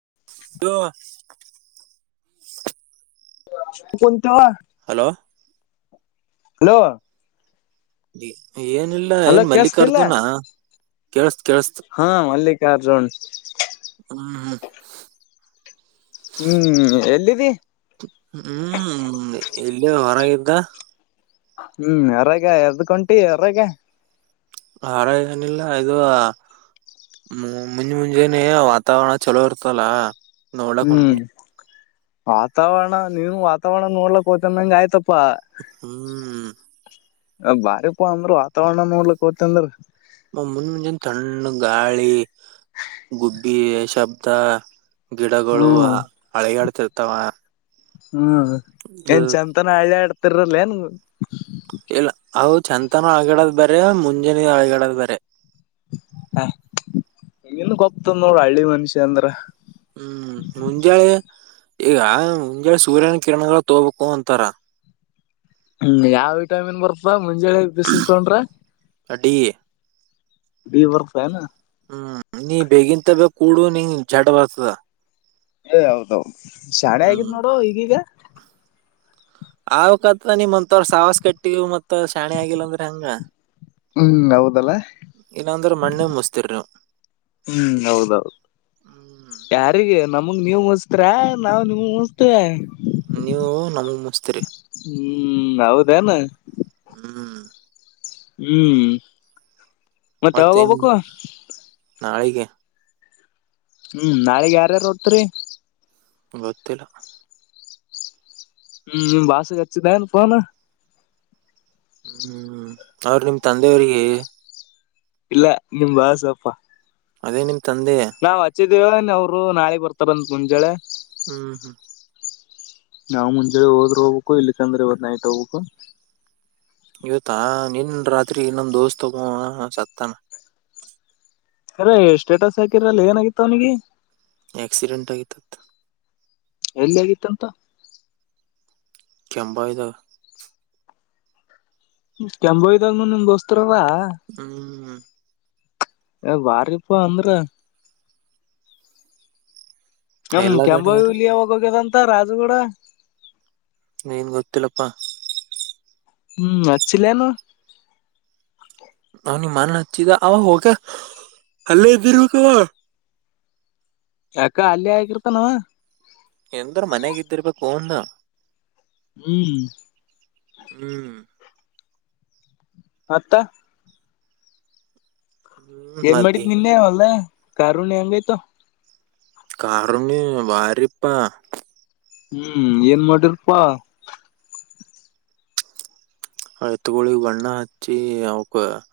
ಹ ಶ ಕತ ಹ ಹಲೋ ಹಲೋ ಏನಿಲ್ಲ ಹಲೋ ಕೇಳಸ್ತಿಲ್ಲ ಏನ್ಮಲ್ಲಿಕಾರ್ಜುನ ಹಾ ಮಲ್ಲಿಕಾರ್ಜುನ್ ಹಾ ಹಾ ಹ್ಮ್ ಎಲ್ಲಿದ್ದಿ ಹೂ ಇಲ್ಲೇ ಹೊರಗಿದ್ದ? [unintelligible] ಹೂ ಯರಾಗ ಎದಕಹೊಂಟಿ ಯರಾಗ? [unintelligible] ಹಾರ ನಿಲ್ಲ ಇದು ಹ್ಮ ಮುಂಜ್ ಮುಂಜಾನೇ ವಾತಾವರಣ ಚಲೋ ಇರ್ತಲ್ಲ ನೋಡಕ್ ಹ್ಮ್ ಹೊಂಟನಿ ವಾತಾವರಣ ನೀವನು ವಾತಾವರಣ ನೋಡ್ಲಕ್ ಹೋ್ತಂದಂಗ ಆಯ್ತಪ್ಪ ಹ್ಮ್ ಬಾರಿ ಪಾ ಅಂದ್ರ ವಾತಾವರಣ ನೋಡ್ಲಿಕ್ ಹತ ಅಂದ್ರ ಮುಂದ ಮುಂಜಾನ ತಣ್ಣ ಗಾಳಿ ಗುಬ್ಬಿ ಶಬ್ದ ಗಿಡಗಳು ಹ್ಮ್ ಹಳಗಾಡ್ತಿರ್ತಾವ ಹ್ಮ್ ಏನ್ ಚೆಂತನ ಹಳೆ ಆಡ್ತಿರಲ್ಲ ನ್ ಇಲ್ಲ ಅವ ಚಂತಾನ ಅಳಗೆ ಆಡೋದು ಮುಂಜಾನೆ ಅಳಗೆ ಆಡೋದ ಬೇರೆ. [unintelligible] ಹ ನಿನಗ ಓಪ್ತದ ನೋಡ ಹಳ್ಳಿ ಮನುಷ್ಯ ಅಂದ್ರ. [unintelligible] ಹೂ ಮುಂಜಾಳೆ? [unintelligible] ಈಗ ಮುಂಜಲೇ ಸೂರ್ಯನ ಕಿರಣಗಳು ತೋಗೋಬೇಕು ಅಂತಾರ? [unintelligible] ಹೂ ಯಾವ್ ವಿಟಾಮಿನ್ ಬರ್ತದ ಮುಂಜಾನೆ ಬಿಸಲ್ ತೊಗೊಂಡರ? [unintelligible] ಡಿ. [unintelligible] ಡಿ ಬರ್ತ್ ಏನ್? [unintelligible] ಹೂ ನೀ ಬೇಗಿನ್ಂತಗ ಕೂಡು ನಿಂಗ್ ಜಡ ಬರ್ತದ? [unintelligible] ಏ ಹೌದೂ ಶಾನೆ ಹ್ಮ್ ಆಗಿದಿನೋಡ ಈಗೀಗ. [unintelligible] ಅವಕತ್ ನಿಮ್ಮ ಅಂತೂರ ಸಾವಾಸ ಕಟ್ಟಿವಿ ಮತ್ತ ಶಾಣಿ ಆಗಿಲ್ಲ ಅಂದ್ರ ಹೆಂಗ್? [unintelligible] ಹು ಹೌದಲ್ಲ? ಇಲ್ಲಾಂದ್ರ ಮಣ್ಣಿಗ್ [unintelligible] ಮುಸ್ತಿರ್ ನೀವು ಹೂ ಹೌದೌದು ಹ್ಮ್ ಯಾರಿಗೆ ನಮ್ಮ [unintelligible] ಮುಂದ ನೀವ್ ಮುಸ್ತರಾ ನಾವು ನಿಮಗ್ ಮುಸ್ತತವೆ. [unintelligible] ನೀವು ನಮ್ಮಗ ಮುಸ್ತರಿ. [unintelligible] ಹೂ ಹೌದ ಏನ್? [unintelligible] ಹೂ [unintelligible] ಹೂ ಮತ್ತೆ ಯಾವಾಗ ಮತ್ತೇನ್ ಹೋಗ್ಬೇಕು. [unintelligible] ನಾಳಿಗೆ? [unintelligible] ಹೂ ನಾಳಿಗೆ ಯಾರರ ಹೊಗತ್ತಿರಿ. [unintelligible] ಗೊತ್ತಿಲ್ಲಾ? [unintelligible] ಹೂ ಬಾಸ ಹಚ್ಚಿದಾ ಏನ್ ಪೋನ್? [unintelligible] ಹು ಹು ಅವ್ರ ನಿಮ್ಮ ತಂದೆಯವರಿಗೆ, [unintelligible] ಇಲ್ಲ ನಿಮ್ ಬಾಸ ಅಪ್ಪ? [unintelligible] ಅದೇ ನಿಮ್ ತಂದೆ? [unintelligible] ಕೇಳಿನಿ ಅವ್ರು ನಾಳೆಗ ಬರ್ತಾರಂತ ಮುಂಜಳೆ. [unintelligible] ಹ್ಮ್ ಹ್ಮ್ ನಾವು ಮುಂಜಳೆ ಹೋದ್ರರ ಹೋಗ್ಬೇಕು ಇಲ್ಲಿಕ್ಕಂದ್ರೆ ಇವತ್ತ ನೈಟ್ ಹೋಗ್ಬೇಕು. [unintelligible] ಇವತ್ತಾ ನಿನ್ ರಾತ್ರಿ ನಮ್ ದೋಸ್ತ ಒಬ್ಬವ್ ಸತ್ತಾನ? [unintelligible] ಕೆರೆ ಸ್ಟೇಟಸ್ ಹಾಕಿರಲ್ಲ ಏನಾಗಿತ್ತ ಅವ್ನಿಗೆ? [unintelligible] ಆಕ್ಸಿಡೆಂಟ್ ಆಗಿತ್ತ ಅಂತ್, [unintelligible] ಎಲ್ಲಿ ಆಗಿತ್ತಂತ. [unintelligible] ಕೆಂಬವಿದಾಗ್? [unintelligible] ಕೆಂಬಯ್ದಾಗ ನಿಮ್ ದೋಸ್ತರ ಅದಾ [unintelligible] ಹೂ [unintelligible] ಬಾರಿಪ್ಪ ಅಂದ್ರ? [unintelligible] ನಮ್ಮ ಎಲ್ಲಾ ಕೆಂಬ ಕಡೆ ಯಾರ ಹುಲಿ ಯಾವಗ ಹೋಗ್ಯದಂತ ರಾಜು ಗೂಡ [unintelligible] ಏನ್ ಗೊತ್ತಿಲ್ಲಪ್ಪಾ? [unintelligible] ಹೂ ಹಚ್ಚಿಲ ಏನು? [unintelligible] ಅವ ನಿಮ್ಮ ಅಣ್ಣ ಹಚ್ಚಿದ ಅವ ಹೋಗ ಅಲ್ಲೇ ಇದೀರಬೇಕ್ ಅವ [unintelligible] ಯಾಕ ಅಲ್ಲಿ ಯಾಕ ಇರ್ತಾನ ಅವ [unintelligible] ಎಂದರು ಮನೆಗ್ದಿರ್ಬೇಕು ಹಂದು ಹ್ಮ್ ಹ್ಮ್ ಮತ್ತ? ಹ್ಮ್ ಏನ್ ಮತ್ತ ಮಾಡಿದಿ ನಿನ್ನೆ ಹೊಲಾದಾಗ ಕಾರ ಹುಣಿವಿ ಹೆಂಗ್ ಅಯ್ತ ಓ [unintelligible] ಕಾರುಣ್ಣಿಮೆ ಬಾರಿಪ್ಪಾ? [unintelligible] ಹೂ ಏನ್ ಮಾಡಿರ್ಪಾ? [unintelligible] ಅಎತ್ತುಗೂಳಿಗ ಬಣ್ಣ ಹಚ್ಚಿ ಅವಕ [unintelligible]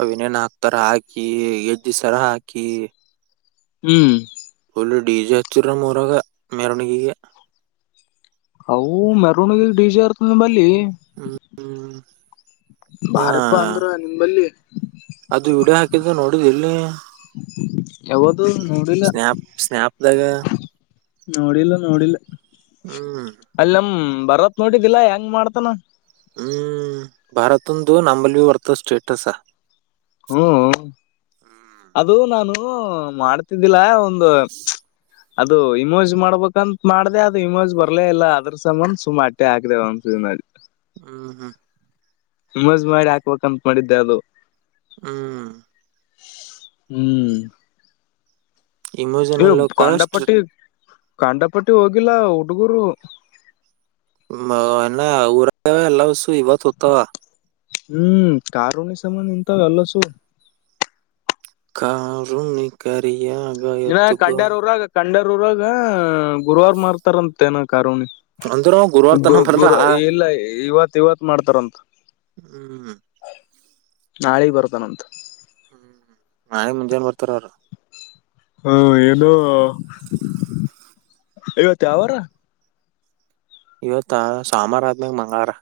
ಅವ ಏನೇನ್ ಹಾಕ್ತಾರ ಹಾಕಿ ಗೆಜ್ಜೆ ಸರಾ ಹಾಕಿ. [unintelligible] ಹೂ [unintelligible] ಪುಲ್ ಡಿ ಜಿ ಹಚ್ಚಿದರ ನಮ್ಮ ಊರಾಗ್ ಮೆರವಣಿಗೆಗ [unintelligible] ಅವು ಮೆರವಣಿಗೆ ಡಿಜೆ ಇರ್ತದ ನಮಲ್ಲಿ, [unintelligible] ಹ್ಮ ಬಾರಪ ಅಂದ್ರ ನಿಂಬಲ್ಲಿ ಅದು ವಿಡಿಯೋ ಹಾಕಿದ್ದ ನೋಡಿದ್ ಇಲ್ಲಿ ಯಾವದು ನೋಡಿಲ್ಲ ಸ್ನ್ಯಪ್ ಸ್ನ್ಯಾಪ್ದಾಗೆ ನೋಡಿಲ್ಲ ನೋಡಿಲ್ಲ ಹ್ಮ ಭಾರತ್ ನೋಡಿದ್ದಿಲ್ಲಾ ಹೆಂಗ ಮಾಡ್ತಾನ ಹ್ಮ್ ಭಾರತಂದುು ನಂಬಲ್ವಿ ವರ್ತ ಸ್ಟೇಟ್ಸ ಹ್ಮ್ ಹ್ಮ್ ಅದು ನಾನು ಮಾಡ್ತಿದ್ದಿಲ್ಲ ಒಂದು ಅದು ಇಮೋಜ್ ಮಾಡ್ಬೇಕಂತ ಮಾಡ್ದ ಅದು ಇಮೋಜ್ ಬರ್ಲೇ ಇಲ್ಲ ಅದ್ರ ಸಮಬಂ ಸುಮಟ್ಟೆ ಹಾಕ್ದೆವ ನಾ [inaudible] ಹ್ಮ್ ಹ್ಮ್ ಮಜ್ ಮಾಡಿ ಹಾಕ್ಬೇಕಕ್ಂತ ಮಾಡಿದ್ದೆ ಅದು ಹ್ಮ ಹ್ಮ್ ಹೇ ಇಮೋಜನಲ್ ಕಾಸ್ಟ್ ಕಂಡಪಟ್ಟಿ ಕಾಂಡಪಟ್ಟಿ ಹೋಗಿಲ್ಲ ಹುಡುಗರು [unintelligible] ಊರ ಎಲ್ಲ ಇವತ್ ಹೊತ್ತಾವ ಹ್ಮ್ ಕಾರುನಿ ಸಂಬಧ ನಿಂತ ಎಲ್ಲ ಸು [inaudible] ಇನ ಎತ್ತುಗೋ ಕಂಡ್ಯಾರ ಊರಾಗ ಕಂಡ್ಯಾರ ಊರಾಗ ಗುರುವಾರ ಮಾರ್ತಾರಂತೆ ಏನಕ ಕಾರುಣಿ ಅಂದ್ರ ಗುರುವಾರ ತನ ಬರಲ್ಲ ಗುರ ಎಲ್ಲ ಇವತ್ ಇವತ್ ಮಾಡ್ತಾರಂತ ಹ್ಮ್ ನಾಳೆಗ್ ಬರ್ತಾನಂತ ನೆ ಮುಂಜಾನ ಬರ್ತಾರ ಅವರು ಹ್ಮ ಏನು ಇವತ್ತು ಯಾವಾರ ಇವತ್ತಾ ಸೋಮವಾರ ಆದ್ಮೇಲೆ ಮಂಗಳವಾರ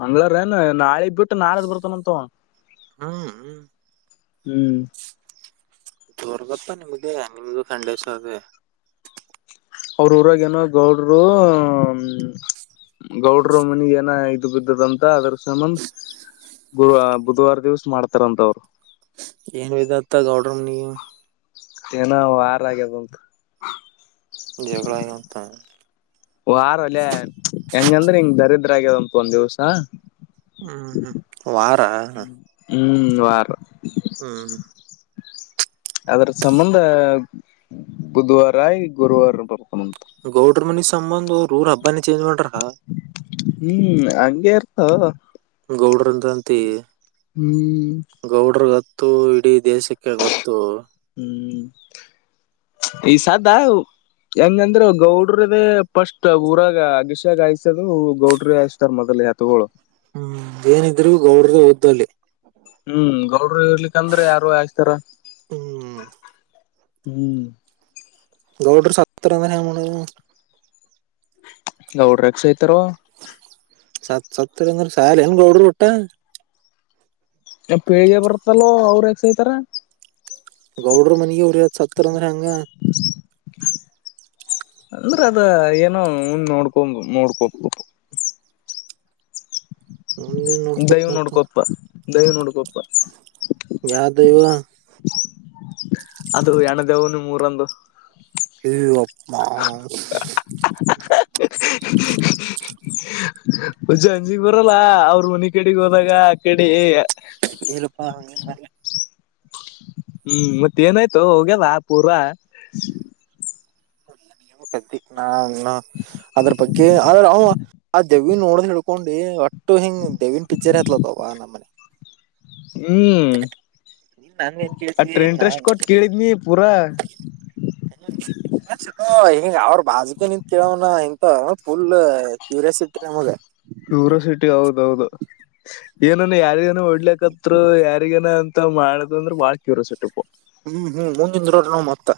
ಮಂಗಳವಾರ ಏನ್ ನಾಳಿಗ್ ಬಿಟ್ಟು ನಾಳದ್ ಬರ್ತನಂತು ಹ್ಮ್ ಹ್ಮ್ ಹ್ಮ್ ಜೋರ್ಗಪ್ಪಾ ನಿಮ್ದೇ ನಿಮ್ಗೂ ಖಂಡೇಶ ಅೇ ಅವ್ರ ಊರಾಗೇಏನೋ ಗೌಡ್ರು ಹ ಗೌಡರು ಮನೆಗೆ ಏನ ಇದು ಬಿದ್ದದಂತ ಅದ್ರ ಸಂಬಂಂದ ಗು ಬುಧವಾರ ದಿವಸ ಮಾಡ್ತಾರಂತ ಅವ್ರು ಏನ್ ವಿದತ್ತ ಗೌಡ್ರಮ್ ನೀವು ಏನ ವಾರ ಆಗೆ ಬದು [inaudible] ಹೆಂಗಂದ್ರೆ ಹಿಂಗ್ ದರಿದ್ರ ಆ್ಯದ ಅಂತ ಒಂದ್ ದಿವಸಾ ಹ್ಮ್ ಹ್ಮ್ ವಾರ ಹ್ಮ್ ವಾರ ಹ್ಮ್ ಅದರ ಸಂಬಂಧ ಬುಧವಾರ ಆ ಗುರುವಾರ ಬರ್ತ ಗೌಡ್ರ ಮನಿ ಸಂಬಂಧ ರೂರ ಹಬ್ಬ ಹ್ಮ್ ಹಾಗಂಗೇರ್ತ ಗೌಡ್ರಂತ ಅಂತ ಹ್ಮ್ ಗತ್ತು ಇಡೀ ದೇಶಕ್ಕೆ ಗೊತ್ತು ಹ್ಮ್ ಈ ಸದಾ ಹೆಂಗಂದ್ರ ಗೌಡ್ರದೇ ಪಫಸ್ಟ್ ಊರಾಗ ಅಗಿಶಾಗ ಆಯಸತದು ಗೌಡ್ರಿ ಆಯಿಸಸ್ತಾರ ಮೊದ ಹೆತ್ಗಳು ಹ್ಮ್ ಏನಿದ್ರಬಿ ಗೌಡರದ ಊದ್ದ ಅಲ್ಲಿ. ಹ್ಮ್ ಗೌಡ್ರು ಇರ್ಲಿಕ್ಕಂದ್ರೆ ಯಾರು ಆಯಸ್ತಾರ್. ಹ್ಮ್ ಹ್ಮ್ ಗೌಡೂರ್ ಸತ್ತರಂದರ ಹೆಂಗ್ ಮಾಡೋದು. ಗೌಡ್ರ ಯಾಕ್ ಸಾಯ್ತಾರೋ. ಸತ್ ಸತ್ತರ ಅಂದ್ರ ಸಾಯಲ್ ಏನ್ ಗೌಡೂರ್ ವಟ್ಟ. ಹಿನಾ ಪೀಳಿಗೆ ಬರ್ತದಲ್ಲೋ ಅವ್ರ ಯಾಕ್ ಸೈತಾರಾ. ಗೌಡ್ರ ಮನಿಗೆ ಉರಿ ಹಚ್ಚ ಹಾಕ್ದೂರ್ ಅಂದ್ರ ಹೆಂಗಾ. ಅಂದ್ರ ಅದ ಏನೋ ಮುಂದ್ ನೋಡ್ಕೊ ನೋಡ್ಕೋಬೇ ಮುಂದಿನ್ ನೋಡ್ಕೋತ್ ದೈವ ಮತ್ತ ನೋಡ್ಕೊಪ್ಪ ದೈವ ನೋಡ್ಕೊಪ್ಪ. ಯಾ ದೈವಾ. ಅದು ಹೆಣ್ಣ ದೈವಾ ನಿಮ್ ಊರಾಂದು. ಎ ಯಪ್ಪಾ [unintelligible] [unintelligible] ಉಜ್ಜ ಅಂಜಿಕ ಬರಲ್ಲ ಅವ್ರ ಮನಿ ಕಡೆಗ್ ಹೋದಾಗ ಆಕಡಿ. ಇಲ್ಲಪ್ಪ ಹಂಗೆನ್ ಹ್ಮ್ ಮತ್ತ ಏನಾಯ್ತು ಹೋಗ್ಯದಾ ಪೂರಾ. ಕತ್ತಿ ನ ನಾ ಅದ್ರ ಬಗ್ಗೆ ಆದ್ರ ಅವ ಆ ದೇವ್ವಿಗ್ ನೋಡೀನ್ ಹಿಡ್ ಹಕೊಂಡಿ ಒಟ್ಟು ಹಿಂಗ್ ದೆವ್ವಿನ್ ಪಿಕ್ಚರ್ ಹತ್ಲತವ ಆ ನಮನಿ [unintelligible] ಹ್ಮ್ ನೀನ್ ನನ್ಗೇನ್ ಕೇಳ್ತಿ ಅಟ್ ಇಂಟ್ರೆಸ್ಟ್ ನಾನ್ ಕೊಟ್ಟ ಕೇಳಿದ್ ನೀ ಪೂರಾ. [unintelligible] ಈಗ ಅವ್ರ ಬಾಜುಕ ನಿಂತ ಕೇಳವನ ಇಂತ ಫುಲ್ ಕ್ಯೂರಿಯಾಸಿಟಿ ನಮಗ. ಕ್ಯೂರಸಿಟಿ ಹೌದೌದ. ಏನನು ಯಾರಿಗೇನ ಹೊಡ್ಲಕ್ಕತ್ರು ಯಾರಿಗೇನ ಅಂತ ಮಾಡುದುವ ಅಂದ್ರ ಬಾಳ ಕ್ಯೂರಸಿಟಿಪ್ಪ. ಹ್ಮ್ ಹ್ಮ್ ಮುಂದ ನಿಂದ್ರವರ್ ನಾವ್ ಮತ್ತ್.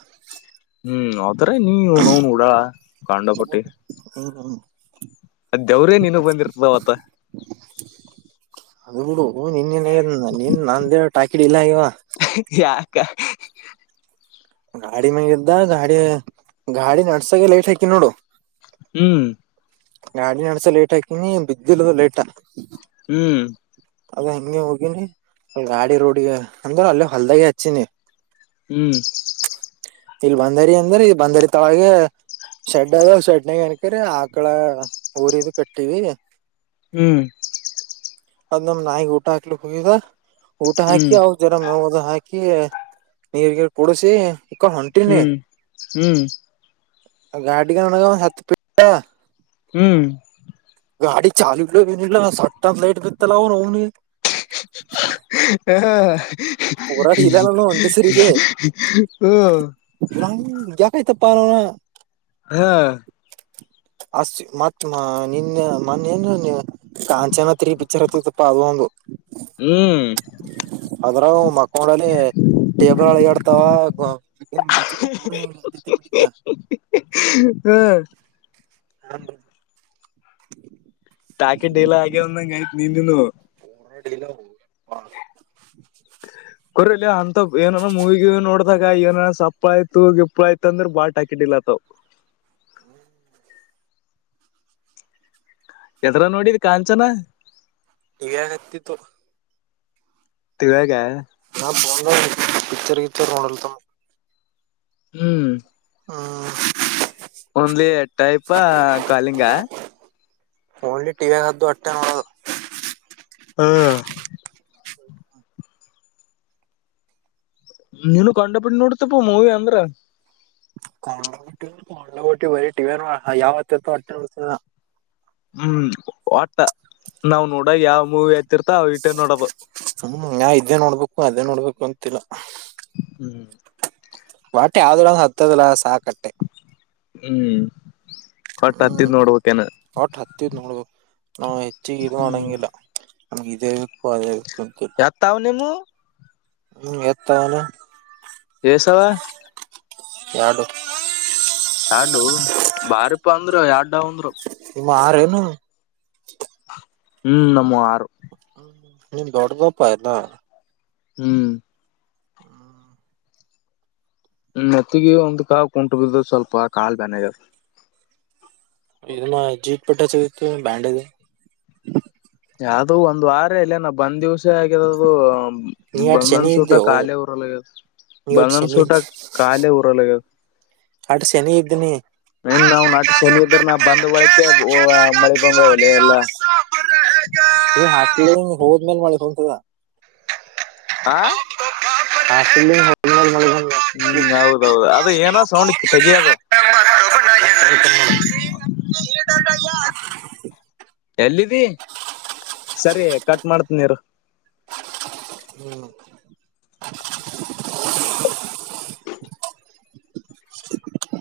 ಹ್ಮ್ ಅವತ್ರಾಗ ನೀ [unintelligible] ಉಡಾಳ್ ಕಂಡಪಟ್ಟಿ. ಹ್ಮ್ ಹ್ಮ್ ಆ ದೇವ್ರೇ ನೀನಗ್ ಬಂದಿರ್ತದ ಅವತ್ತ. ಹಓ ನಿನ್ನ್ ನೀನ್ ನಿನ್ನ ನನ್ನ ನಂದೇನ ಟಾಕಿ ಡಿಲಾ ಆಗ್ಯಾವ್. [unintelligible] ಗಾಡಿ ಮ್ಯಾಗ ಇದ್ದ ಗಾಡಿ ಗಾಡಿ ನಡ್ಸಾಗೆ ಲೈಟ್ ಹಾಕಿನ್ ನೋಡು. ಹ್ಮ್ ಗಾಡಿ ನಡ್ಸ ಲೇಟ್ ಹಾಕಿನಿ ಬಿದ್ದಿಲ್ಲ ಅದು ಲೈಟ್. ಹ್ಮ್ ಅದ ಹಂಗೆ ಹೋಗಿನಿ ಗಾಡಿ ರೋಡಿಗೆ ಅಂದ್ರ ಅಲ್ಲೇ ಹೊಲ್ದಾಗೆ ಹಚ್ಚಿನಿ. ಹ್ಮ್ ಇಲ್ ಬಂದರಿ ಅಂದ್ರ ಇ ಬಂದರಿ ತೆಳಗೆ ಶೆಡ್ ಅದ ಶೆಡ್ನಗ ಅಣಕರಿ ಮಕ್ಕಳ ಊರಿಗೂ ಕಟ್ಟೀವಿ ಹ್ಮ್ ಅದ್ ನಮ್ ನಾಯಿಗೆ ಊಟ ಹಾಕ್ಲಿಕ್ ಹೋಗದ ಊಟ ಹಾಕಿ ಹ್ಮ್ ಅವ ಜರ ನ ಹೋದ ಹಾಕಿ ನೀರ್ಗಿರ್ ಕುಡ್ಸಿ ಹ್ಮ್ ಹ್ಮ್ ಗಾಡಿಗ ನನಗ್ ಒಂದ್ ಹತ್ತ ಫೀಟ್ಗ ಹ್ಮ್ ಗಾಡಿ ಚಾಲೂ ಇಲ್ಲಾ ಏನಿಲ್ಲ ಸಟ್ಟ ಅಂತ್ ಲೈಟ್ ಬಿತ್ತ ಅಲಾ [unintelligible] ಹಾ ಪುರಾ ಡೀಲಾ ನನ್ನುವ್ ಒಂದೇ ಸರಿಗೆ ಹ್ಮ ನಂಗ ಜಾಕ ಆಯ್ತಪ್ಪ [unintelligible] ಹಾ ಅಷ್ಟ ಮತ್ ನಿನ್ನ ಮೊನ್ನ ಏನ್ ನೀ ಕಾಂಚನತ್ರಿ ಪಿಕ್ಚರ್ ಹತ್ತಿತ್ತಪ್ಪ ಅದು ಒಂದು ಹ್ಮ್ ಅದ್ರಗು ಮಕ್ಕೊಂಡಲಿ ಎದ್ರಳಿ ಆಡ್ತಾವ ಮಂಚ ಬಿಡ [unintelligible] ಹ್ಮ [inaudible] ಟಾಕೆ ಡೆಲಾ ಆಗ್ಯವ್ ಅಂದ್ ಐತ್ ನಿಂದನು ರಡಿಲ್ಲ ಹ [unintelligible] ಕೊರಿ ಅಂತ ಏನನ ಮೂವಿ ಗಿವಿ ನೋಡ್ದಾಗ ಏನ ಸಪ್ಪ ಆಯ್ತು ಗಿಪ್ ಆಯ್ತ ಅಂದ್ರೆ ಬಾ ಟಾಕಿಡಿಲ್ಲತವ್ [inaudible] ಎದ್ರ ನೋಡಿ ಕಾಂಚನ ಈಗ ಹತಿತ್ತು ತಿವಾಗ ಬಂದ ಪಿಕ್ಚರ್ ಕಿಕ್ಚರ್ ನೋಡಲ್ತಮ್ಮ [inaudible] ಹ್ಮ್ ಹ [inaudible] only type calling only TV [unintelligible] ಹ್ದು ಅಟ್ಟ ನ ಹ ನೀನು ಕಂಡ ಬಿಟ್ ನೋಡ್ತಪ್ಪು ಮೂವಿ ಅಂದ್ರ [unintelligible] ಟ್ಟ್ಟ್ಟಿ ಬರೀ ಟಿವ ಯಾವತ್ತತ್ತು ಅ ಹ್ಮ್ ಒಟ್ಟ ನಾವ್ ನೋಡ ಯಾವ್ ಮೂವಿ ಆತಿರ್ತ ಅವ ಇಟ್ಟೇ ನೋಡದು ಹ ನಾ ಇದೇ ನೋಡ್ಬೇಕು ಅದೇ ನೋಡ್ಬೇಕು ಅಂತಿಲ್ಲ ಹ್ಮ್ ಬಟ್ಟೆ ಯಾವ್ದರು ಹತ್ತದಲ್ಲ ಸಾಕಟ್ಟೆ ಹ್ಮ್ ಒಟ್ಟ ಹತ್ತಿದ್ ಹ್ಮ್ ನೋಡ್ಬೇಕೇನ ಒಟ್ ಹತ್ತಿದ್ ನೋಡಬೆಕ್ ನಾವು ಹೆಚ್ಚಿಗೆ ಇದು ಹ್ಮ್ ಮಾಡಂಗಿಲ್ಲ ನಮ್ಗೆ ಇದೆ ಪದೆಗ ಎತ್ತಾವ್ ನೀಮು ಹ್ಮ್ ಎತಾನ ಎಸವಾ ಎಡುು [inaudible] ಎಡು ಬಾರಿಪ ಅಂದರು ಯಡ ಅಂದ್ರು ಮಾರನು ಹ್ಮ್ ನಮ್ಮ ಆರು ನೀ ಬಡ್ಗಪಾಯನಾ [unintelligible] ಹ್ಮ್ ಹ್ಮ ಮತ್ತಿಗೆ ಒಂದು ಕಾವು ಕುಂಟು ಬಿದ ಸ್ವಲ್ಪ ಕಾಲು ಬನೆ ಆಗ್ಯಾದ ಇದನ್ನ ಜೀಟ್ ಪಟ್ಟೆ ಸಿಗತ [unintelligible] ಬ್ಯಾಂಡ್ದೆ ಯಾವುದೋ ಒಂದ್ ವಾರ ಇಲ್ಲ ನಾವ್ ಬಂದಿವವ್ಸ್ [unintelligible] ಆಗ್ಯ ಅದು ನೀ ಎಟ್ ಬಂದಂದ ಶನಿ ಸೂಟ ಇದ್ದೇವು ಖಾಲಿ ಉಊರಲ್ಗ್ಯ ನೀ ಎಟ್ ಶನಿ ಬಧನ್ಸುಟ ಕಾಲೇ ಉರಲಿ ಅಡ್ ಶನಿ ಇದ್ದನಿ ಇನ್ ನಾವ್ ನಾಟ ಶನಿ ಇದ್ರ ನಾ ಟ್ಟ ಬಂದ್ ಬಳಕೆ ಚ ಮಳೆ ಚಾಡಿ ಬಂದವಲೆ ಆ ಎಲ್ಲಾ ಸಾಪ [inaudible] ನೀ ಹಾಕ ಹೋದ ಮೇಲೆ ಮಾಡಿ ಹತರ [inaudible] ಆ ಆ ಹಮಲ್ ಮ [inaudible] ಹ್ಮ್ ಹೌದೌದು ಅದ ಏನ ಸೌಂಡತ್ ತೆಗಿ ಅದ ಬಂದ ಮತ್ತೊಬ್ಬನ ಯಾರ [inaudible] ಎಲ್ಲಿದ್ದಿ ಸರಿ ಕಟ್ ಮಾಡ್ತನಿ ನೀರು ಹ್ಮ್